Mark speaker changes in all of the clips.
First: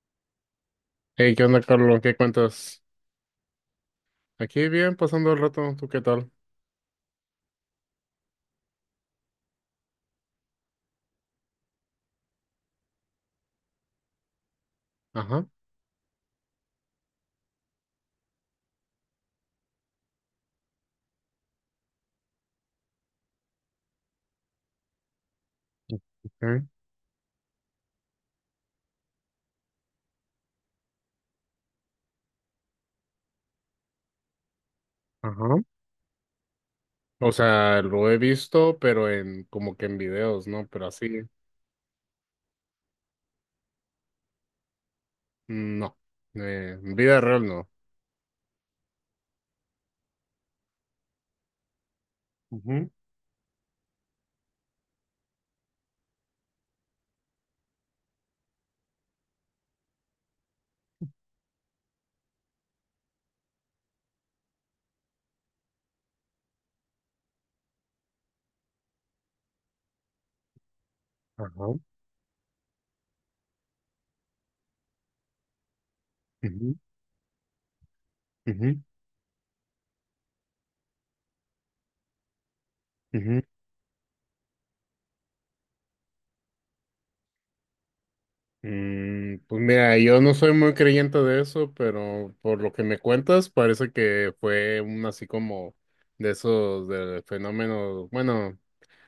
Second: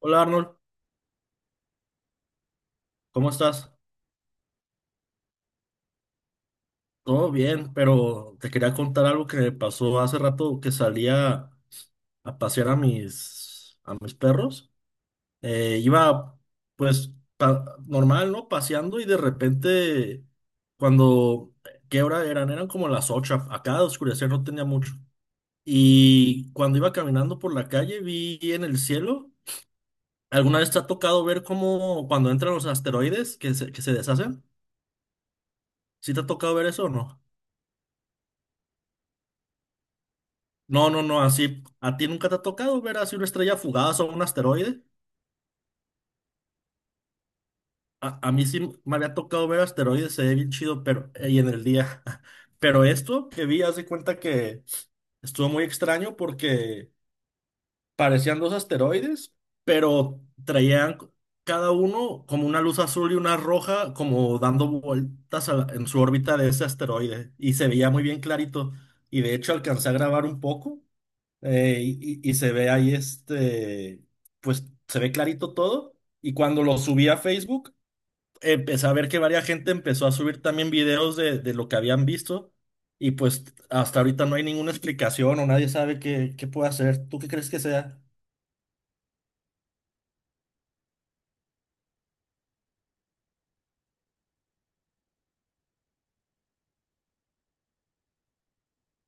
Speaker 1: Hola Arnold,
Speaker 2: Hey, ¿qué onda, Carlos? ¿Qué cuentas?
Speaker 1: ¿cómo estás?
Speaker 2: Aquí bien, pasando el rato. ¿Tú qué tal?
Speaker 1: Todo bien, pero te quería contar algo que me pasó hace rato que salía a pasear a mis perros.
Speaker 2: Ajá,
Speaker 1: Iba pues normal, ¿no? Paseando y de repente cuando, ¿qué hora eran? Eran como las 8. Acá de oscurecer no tenía mucho. Y
Speaker 2: ok,
Speaker 1: cuando iba caminando por la calle vi en el cielo, ¿alguna vez te ha tocado ver cómo cuando entran los asteroides que se deshacen?
Speaker 2: ajá.
Speaker 1: ¿Sí te ha tocado ver eso o no?
Speaker 2: O sea, lo he visto, pero en como que en videos, ¿no? Pero
Speaker 1: No, no,
Speaker 2: así,
Speaker 1: no, así, ¿a ti nunca te ha tocado ver así una estrella fugaz o un asteroide?
Speaker 2: mm, no. En vida real, no.
Speaker 1: A mí sí me había tocado ver asteroides, se ve bien chido, pero ahí en el día. Pero
Speaker 2: Ujú.
Speaker 1: esto que vi, haz de cuenta que estuvo muy extraño porque parecían dos asteroides, pero traían cada uno como una luz azul y una roja, como dando vueltas a en su órbita de ese asteroide. Y se veía muy bien clarito. Y de hecho alcancé a grabar un poco.
Speaker 2: Ajá.
Speaker 1: Y se ve ahí este, pues se ve clarito todo. Y cuando
Speaker 2: Ujú,
Speaker 1: lo subí a Facebook,
Speaker 2: ujú,
Speaker 1: empecé a ver que varias gente empezó a subir también videos de lo que habían visto. Y
Speaker 2: ujú.
Speaker 1: pues hasta ahorita no hay ninguna explicación o nadie sabe qué puede hacer. ¿Tú qué crees que sea?
Speaker 2: Pues mira, yo no soy muy creyente de eso, pero por lo que me cuentas, parece que fue un así como de esos de fenómenos, bueno,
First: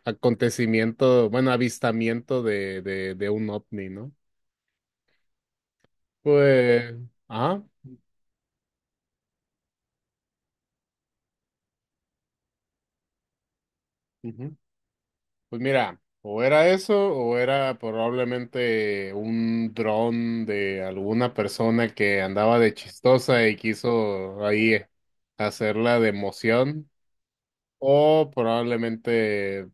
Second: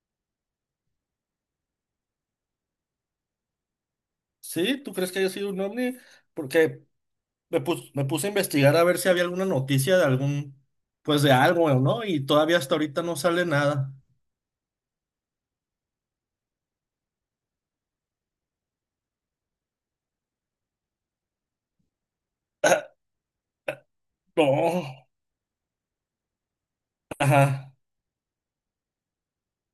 Speaker 2: acontecimiento, bueno, avistamiento de un ovni, ¿no?
Speaker 1: ¿Sí? ¿Tú crees que haya sido un ovni? Porque
Speaker 2: Pues, ajá.
Speaker 1: me puse a investigar a ver si había alguna noticia de algún, pues de algo, ¿no? Y todavía hasta ahorita no sale nada.
Speaker 2: Ujú. Pues mira, o era eso, o era probablemente un dron de alguna persona que andaba de
Speaker 1: Ah,
Speaker 2: chistosa y quiso ahí
Speaker 1: no.
Speaker 2: hacerla de emoción,
Speaker 1: Ajá.
Speaker 2: o probablemente,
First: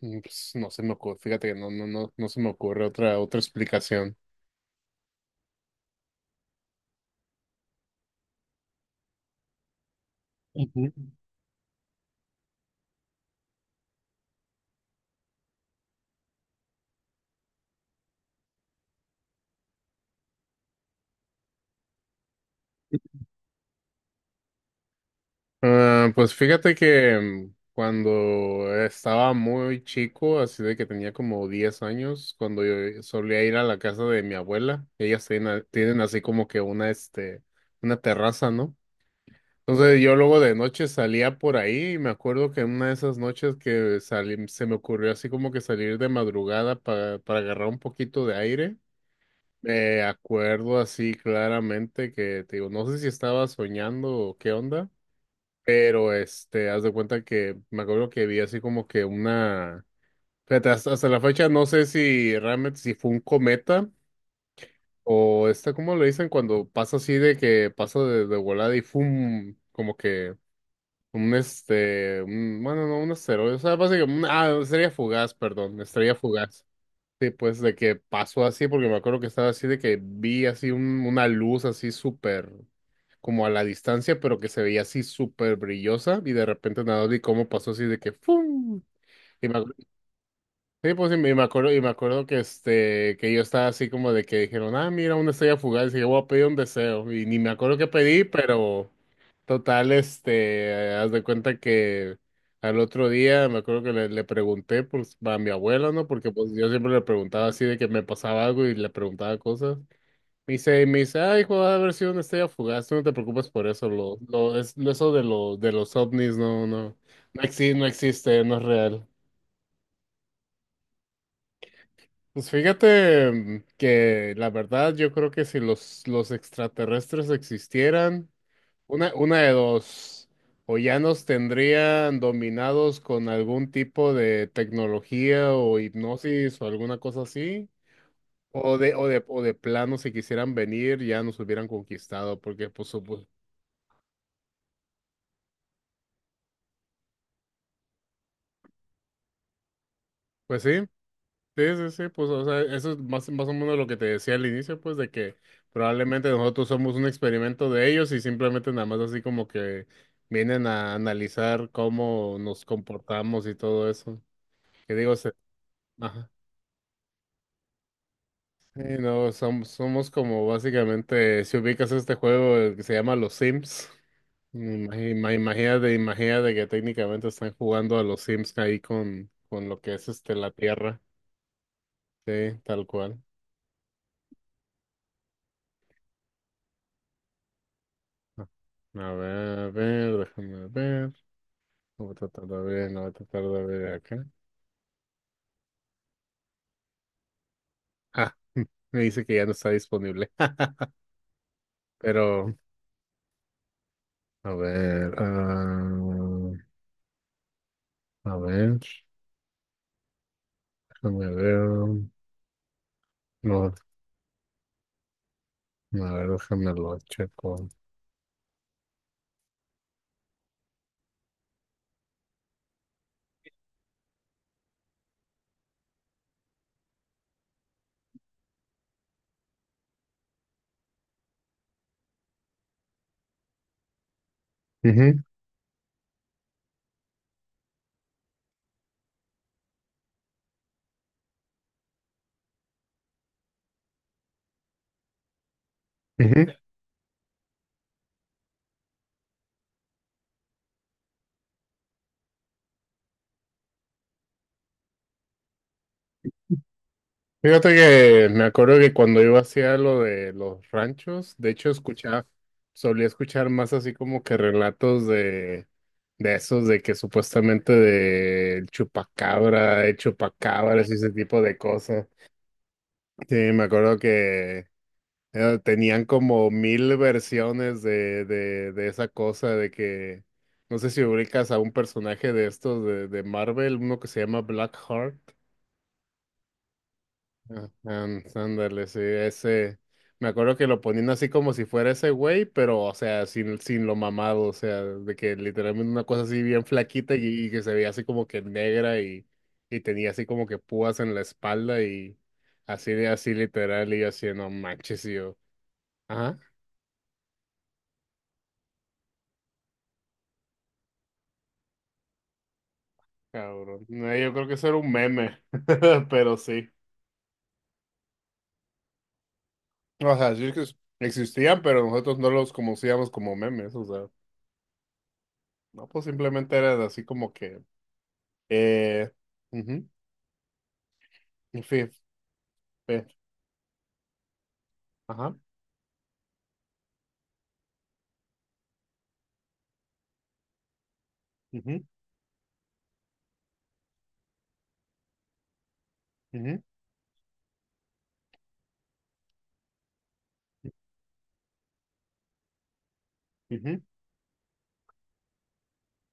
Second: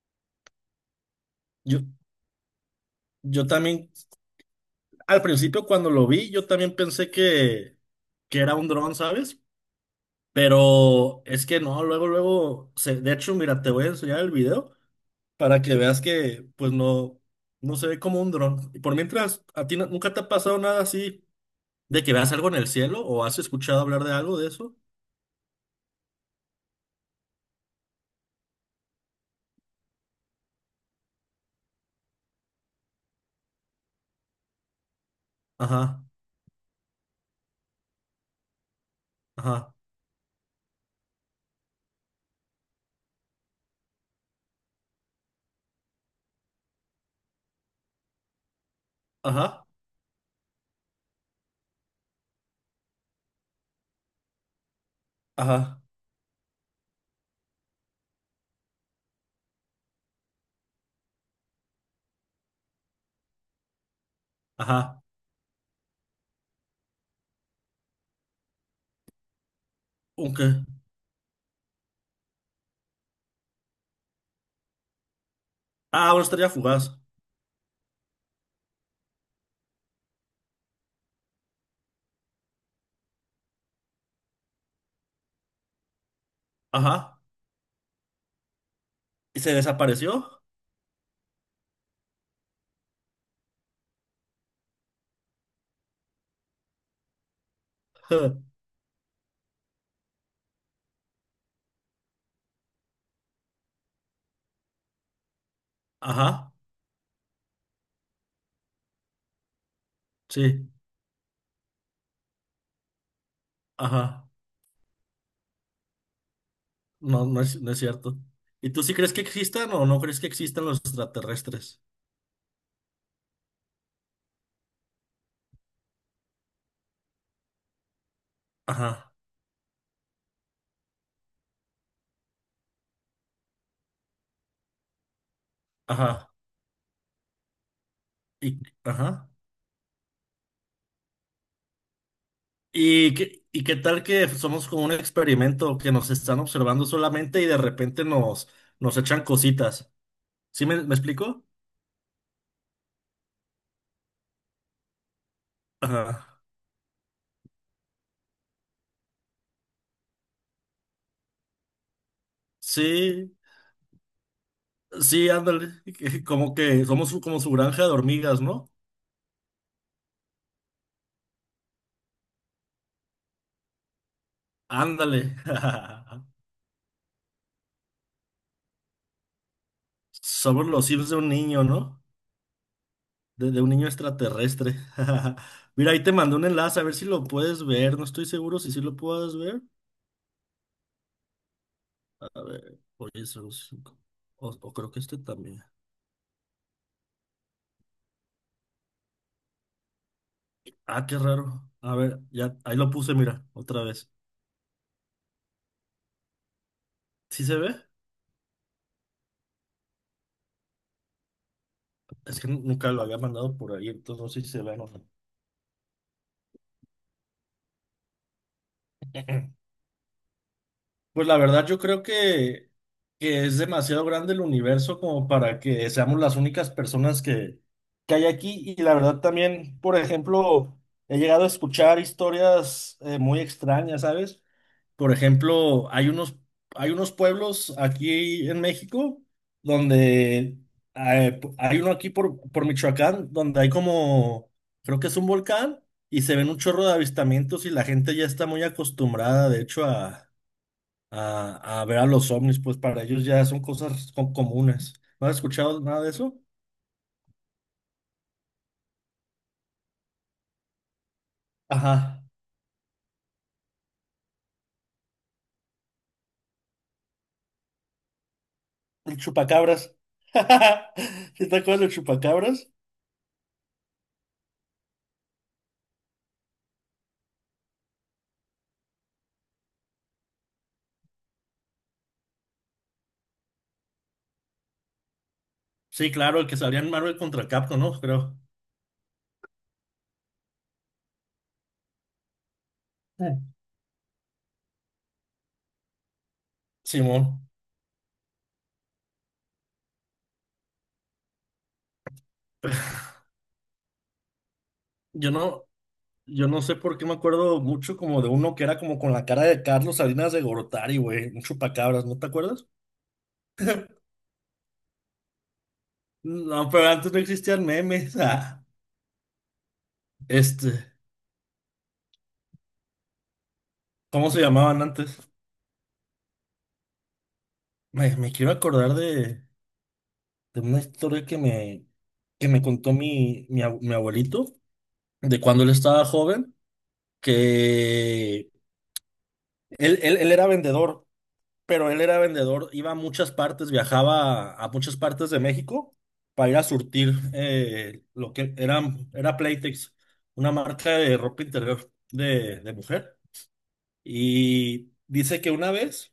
Speaker 2: pues, no se me ocurre, fíjate que no,
Speaker 1: Yo,
Speaker 2: no, no, no se me ocurre otra
Speaker 1: yo también.
Speaker 2: explicación.
Speaker 1: Al principio cuando lo vi, yo también pensé que era un dron, ¿sabes?
Speaker 2: Ujú.
Speaker 1: Pero es que no, luego, luego, de hecho, mira, te voy a enseñar el video para que veas que, pues no, no se ve como un dron. Y por mientras, ¿a ti nunca te ha pasado nada así de que veas algo en el cielo o has escuchado hablar de algo de eso?
Speaker 2: Ah, pues fíjate que cuando estaba muy chico, así de que tenía como 10 años, cuando yo solía ir a la casa de mi abuela, ellas tienen, tienen
Speaker 1: Ajá,
Speaker 2: así como que una, este, una terraza, ¿no?
Speaker 1: ajá,
Speaker 2: Entonces yo luego de noche salía por ahí y me acuerdo que en una de esas noches que salí, se me ocurrió así como que salir de madrugada para, agarrar un poquito de aire.
Speaker 1: ajá,
Speaker 2: Me acuerdo así claramente que, te digo, no sé si estaba soñando o qué onda.
Speaker 1: ajá,
Speaker 2: Pero haz de cuenta que me acuerdo que vi así como que una. Fíjate, hasta la fecha no sé si realmente si fue un cometa
Speaker 1: ajá.
Speaker 2: o esta, ¿cómo le dicen? Cuando pasa así de que pasa de volada y fum, como
Speaker 1: ¿Un
Speaker 2: que
Speaker 1: qué?
Speaker 2: bueno, no, un asteroide, o sea, básicamente, estrella fugaz, perdón,
Speaker 1: Ah,
Speaker 2: estrella
Speaker 1: una estrella
Speaker 2: fugaz.
Speaker 1: fugaz.
Speaker 2: Sí, pues de que pasó así, porque me acuerdo que estaba así de que vi así una luz así súper, como a la distancia, pero que se veía así súper brillosa y de repente nada, vi
Speaker 1: Ajá.
Speaker 2: cómo pasó así de que ¡fum!
Speaker 1: ¿Y se desapareció?
Speaker 2: Sí, pues y me acuerdo que que yo estaba así como de que dijeron, ah, mira, una estrella fugaz, y yo voy a pedir un deseo. Y ni me acuerdo qué pedí, pero total, haz de cuenta que al otro día me acuerdo que le pregunté pues, a mi abuela, ¿no? Porque pues
Speaker 1: Ajá,
Speaker 2: yo siempre le preguntaba así de que me pasaba algo y le preguntaba cosas. Me
Speaker 1: sí,
Speaker 2: dice, me dice, ah, hijo, va a haber sido una estrella fugaz, tú no te preocupes por eso,
Speaker 1: ajá.
Speaker 2: eso de los ovnis, no, no,
Speaker 1: No, no
Speaker 2: no
Speaker 1: es, no
Speaker 2: existe,
Speaker 1: es
Speaker 2: no
Speaker 1: cierto.
Speaker 2: existe, no es
Speaker 1: ¿Y tú sí
Speaker 2: real.
Speaker 1: crees que existan o no crees que existan los extraterrestres?
Speaker 2: Pues fíjate mm, que la verdad yo creo que si los extraterrestres existieran,
Speaker 1: Ajá,
Speaker 2: una de dos, o ya nos tendrían dominados con algún tipo de tecnología o
Speaker 1: ajá,
Speaker 2: hipnosis o alguna cosa así,
Speaker 1: y,
Speaker 2: o de, o de,
Speaker 1: ajá.
Speaker 2: o de plano si quisieran venir ya nos hubieran conquistado, porque pues,
Speaker 1: ¿Y qué, y qué tal que somos como un experimento que nos están observando solamente y de repente nos echan cositas?
Speaker 2: pues,
Speaker 1: ¿Sí
Speaker 2: sí.
Speaker 1: me explico?
Speaker 2: Sí, sí, sí, pues, o sea, eso es más o menos lo que te decía al inicio, pues, de que probablemente
Speaker 1: Ajá.
Speaker 2: nosotros somos un experimento de ellos y simplemente nada más así como que vienen a analizar cómo nos
Speaker 1: Sí,
Speaker 2: comportamos y todo eso. Que digo,
Speaker 1: sí, ándale.
Speaker 2: ajá.
Speaker 1: Como que somos como su granja de hormigas, ¿no?
Speaker 2: Sí, no, somos como básicamente, si ubicas este juego el que se llama Los Sims, imagi- ima-
Speaker 1: Ándale.
Speaker 2: imagínate, imagínate que técnicamente están jugando a los Sims ahí con lo que es la
Speaker 1: Somos los
Speaker 2: Tierra,
Speaker 1: Sims de un niño, ¿no?
Speaker 2: sí, tal cual.
Speaker 1: De un niño extraterrestre. Mira, ahí te mandé un enlace, a ver si lo puedes ver. No estoy seguro si sí lo
Speaker 2: A
Speaker 1: puedes ver.
Speaker 2: a ver, déjame ver. No voy a
Speaker 1: A
Speaker 2: tratar de
Speaker 1: ver,
Speaker 2: ver, no voy a
Speaker 1: oye,
Speaker 2: tratar
Speaker 1: son
Speaker 2: de ver
Speaker 1: cinco.
Speaker 2: acá.
Speaker 1: O creo que este también.
Speaker 2: Ah, me dice que ya no está disponible.
Speaker 1: Ah, qué raro. A ver,
Speaker 2: Pero,
Speaker 1: ya, ahí lo puse, mira, otra vez.
Speaker 2: a ver,
Speaker 1: ¿Sí se ve?
Speaker 2: a ver, déjame ver.
Speaker 1: Es que nunca lo había mandado
Speaker 2: No,
Speaker 1: por ahí, entonces no sé si se ve o
Speaker 2: a ver, déjame lo checo.
Speaker 1: no. Pues la verdad yo creo que es demasiado grande el universo como para que seamos las únicas personas que hay aquí. Y la verdad también, por ejemplo, he llegado a escuchar historias muy extrañas, ¿sabes? Por
Speaker 2: Ujú,
Speaker 1: ejemplo, hay unos pueblos aquí en México donde hay uno aquí por Michoacán donde hay como, creo que es un volcán y se ven
Speaker 2: ujú.
Speaker 1: un chorro de avistamientos y la gente ya está muy acostumbrada, de hecho, a ver a los ovnis, pues para ellos ya son cosas comunes. ¿No has escuchado nada de eso?
Speaker 2: Fíjate que me acuerdo que cuando iba hacia lo de los ranchos, de hecho
Speaker 1: Ajá,
Speaker 2: escuchaba, solía escuchar más así como que relatos de esos de que supuestamente de
Speaker 1: el
Speaker 2: chupacabra, de
Speaker 1: chupacabras.
Speaker 2: chupacabras y ese tipo
Speaker 1: ¿Sí
Speaker 2: de
Speaker 1: te acuerdas del
Speaker 2: cosas.
Speaker 1: chupacabras?
Speaker 2: Sí, me acuerdo que tenían como mil versiones de esa cosa, de que no sé si ubicas a un personaje de estos de Marvel, uno que se llama Blackheart.
Speaker 1: Sí, claro, el que salía en Marvel contra Capcom, ¿no? Creo.
Speaker 2: Ándale, sí, ese. Me acuerdo que lo ponían así como si fuera ese güey, pero, o sea,
Speaker 1: Sí.
Speaker 2: sin lo mamado, o sea, de que literalmente una cosa así bien flaquita
Speaker 1: Simón.
Speaker 2: y que se veía así como que negra y tenía así como que púas en la espalda y así de así literal y yo así, no manches, y
Speaker 1: Yo
Speaker 2: yo.
Speaker 1: no,
Speaker 2: Ajá,
Speaker 1: yo no sé por qué me acuerdo mucho como de uno que era como con la cara de Carlos Salinas de Gortari, güey, un chupacabras, ¿no te acuerdas?
Speaker 2: cabrón. No, yo creo que eso era un meme, pero
Speaker 1: No,
Speaker 2: sí.
Speaker 1: pero antes no existían memes. Ah,
Speaker 2: O sea, sí que
Speaker 1: este,
Speaker 2: existían, pero nosotros no los conocíamos como memes, o sea,
Speaker 1: ¿cómo se llamaban antes?
Speaker 2: no, pues simplemente era así como que.
Speaker 1: Me quiero acordar
Speaker 2: Eh,
Speaker 1: de,
Speaker 2: ujú,
Speaker 1: de una historia que
Speaker 2: y
Speaker 1: me,
Speaker 2: fe-
Speaker 1: que me contó
Speaker 2: fe-
Speaker 1: mi abuelito,
Speaker 2: ajá,
Speaker 1: de cuando él estaba joven, que él era vendedor,
Speaker 2: ujú,
Speaker 1: pero él era vendedor, iba a muchas partes, viajaba a muchas partes de México para ir
Speaker 2: ujú,
Speaker 1: a surtir lo que era Playtex, una marca de ropa interior de mujer.
Speaker 2: ujú,
Speaker 1: Y dice que una vez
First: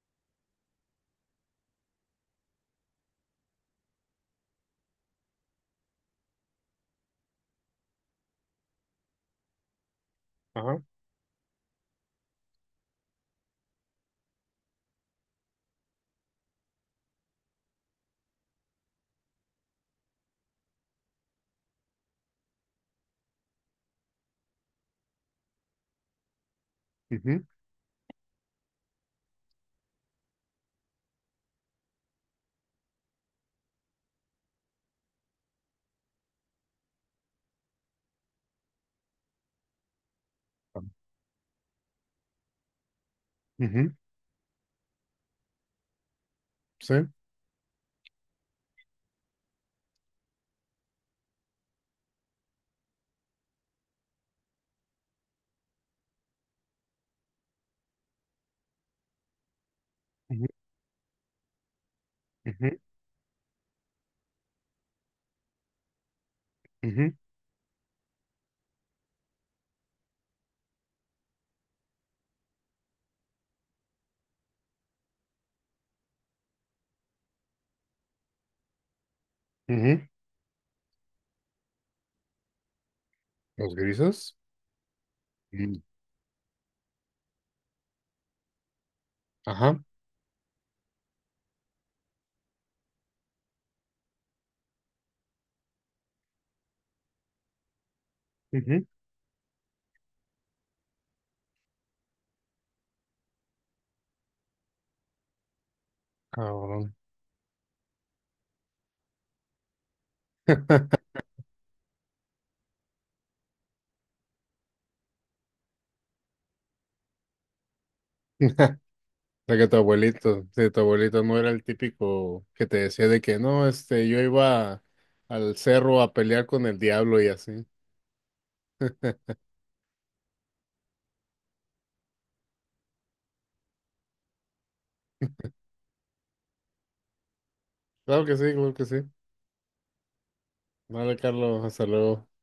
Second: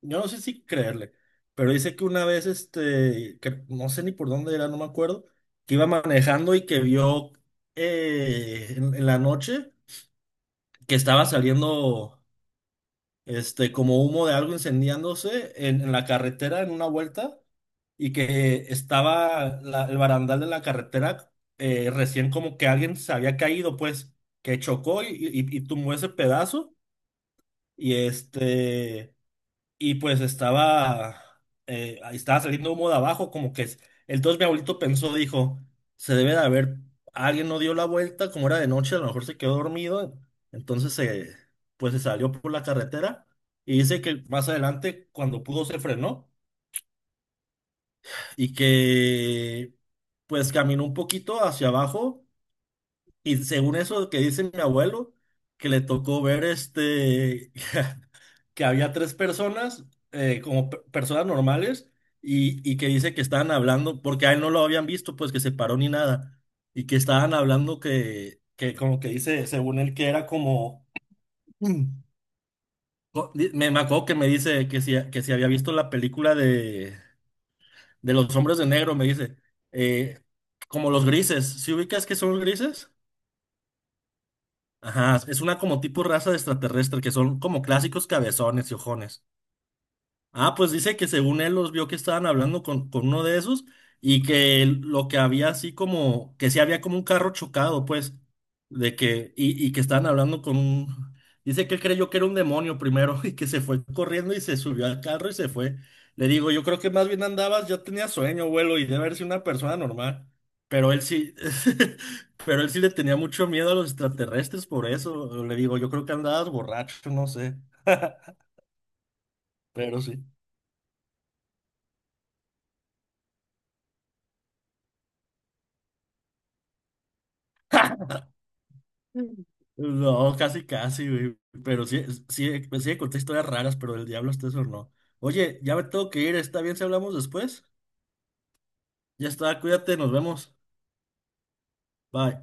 Speaker 1: yo no sé si creerle, pero dice que una vez, que no sé ni por dónde era, no me acuerdo, que iba manejando y que vio en la noche
Speaker 2: ajá,
Speaker 1: que estaba saliendo, como humo de algo incendiándose en, la carretera en una vuelta y que estaba el barandal de la carretera recién como que alguien se había caído, pues, que chocó y tumbó ese pedazo
Speaker 2: ujú,
Speaker 1: y y pues estaba, ahí estaba saliendo humo de abajo, como que entonces mi abuelito pensó, dijo, se debe de haber, alguien no dio la vuelta, como era de noche, a lo mejor se quedó dormido,
Speaker 2: ajá,
Speaker 1: entonces pues se salió por la carretera y
Speaker 2: ujú,
Speaker 1: dice que más adelante, cuando pudo, se frenó
Speaker 2: sí,
Speaker 1: y que pues caminó un poquito hacia abajo y según eso que dice mi abuelo, que le tocó ver que había tres personas,
Speaker 2: ujú,
Speaker 1: como personas normales, y
Speaker 2: ujú,
Speaker 1: que dice que estaban hablando, porque a él no lo habían visto, pues que se paró ni nada, y que
Speaker 2: ujú,
Speaker 1: estaban hablando que como que dice, según él, que era como, Me acuerdo que me dice que si había visto la película de los hombres de negro, me dice,
Speaker 2: ujú.
Speaker 1: eh, como los grises, ¿si ubicas que son los grises?
Speaker 2: Los grises.
Speaker 1: Ajá, es una
Speaker 2: Mm.
Speaker 1: como tipo raza de extraterrestre que son como clásicos cabezones y ojones.
Speaker 2: Ajá.
Speaker 1: Ah, pues dice que según él los vio que estaban hablando con uno de esos y que lo que había así como, que sí había como un carro chocado, pues,
Speaker 2: Ujú.
Speaker 1: de que, y que estaban hablando con un, dice que él creyó que era un demonio primero y que se fue corriendo y se subió al carro y se fue. Le digo, yo creo que
Speaker 2: Cabrón.
Speaker 1: más bien andabas, ya tenía sueño, abuelo, y debe haber sido una persona normal. Pero él sí, pero él sí le tenía mucho miedo a los extraterrestres por eso. Le digo, yo creo que andabas borracho, no sé,
Speaker 2: O sea que tu
Speaker 1: pero sí.
Speaker 2: abuelito, sí, tu abuelito no era el típico que te decía de que no, este, yo iba al cerro a pelear con el diablo y así.
Speaker 1: No, casi, casi, güey. Pero sí, sí, sí conté historias raras, pero el diablo hasta eso no. Oye, ya me tengo que ir, ¿está bien si hablamos después?
Speaker 2: Claro que sí, claro que sí.
Speaker 1: Ya está, cuídate, nos vemos.
Speaker 2: Vale, Carlos, hasta luego.
Speaker 1: Bye.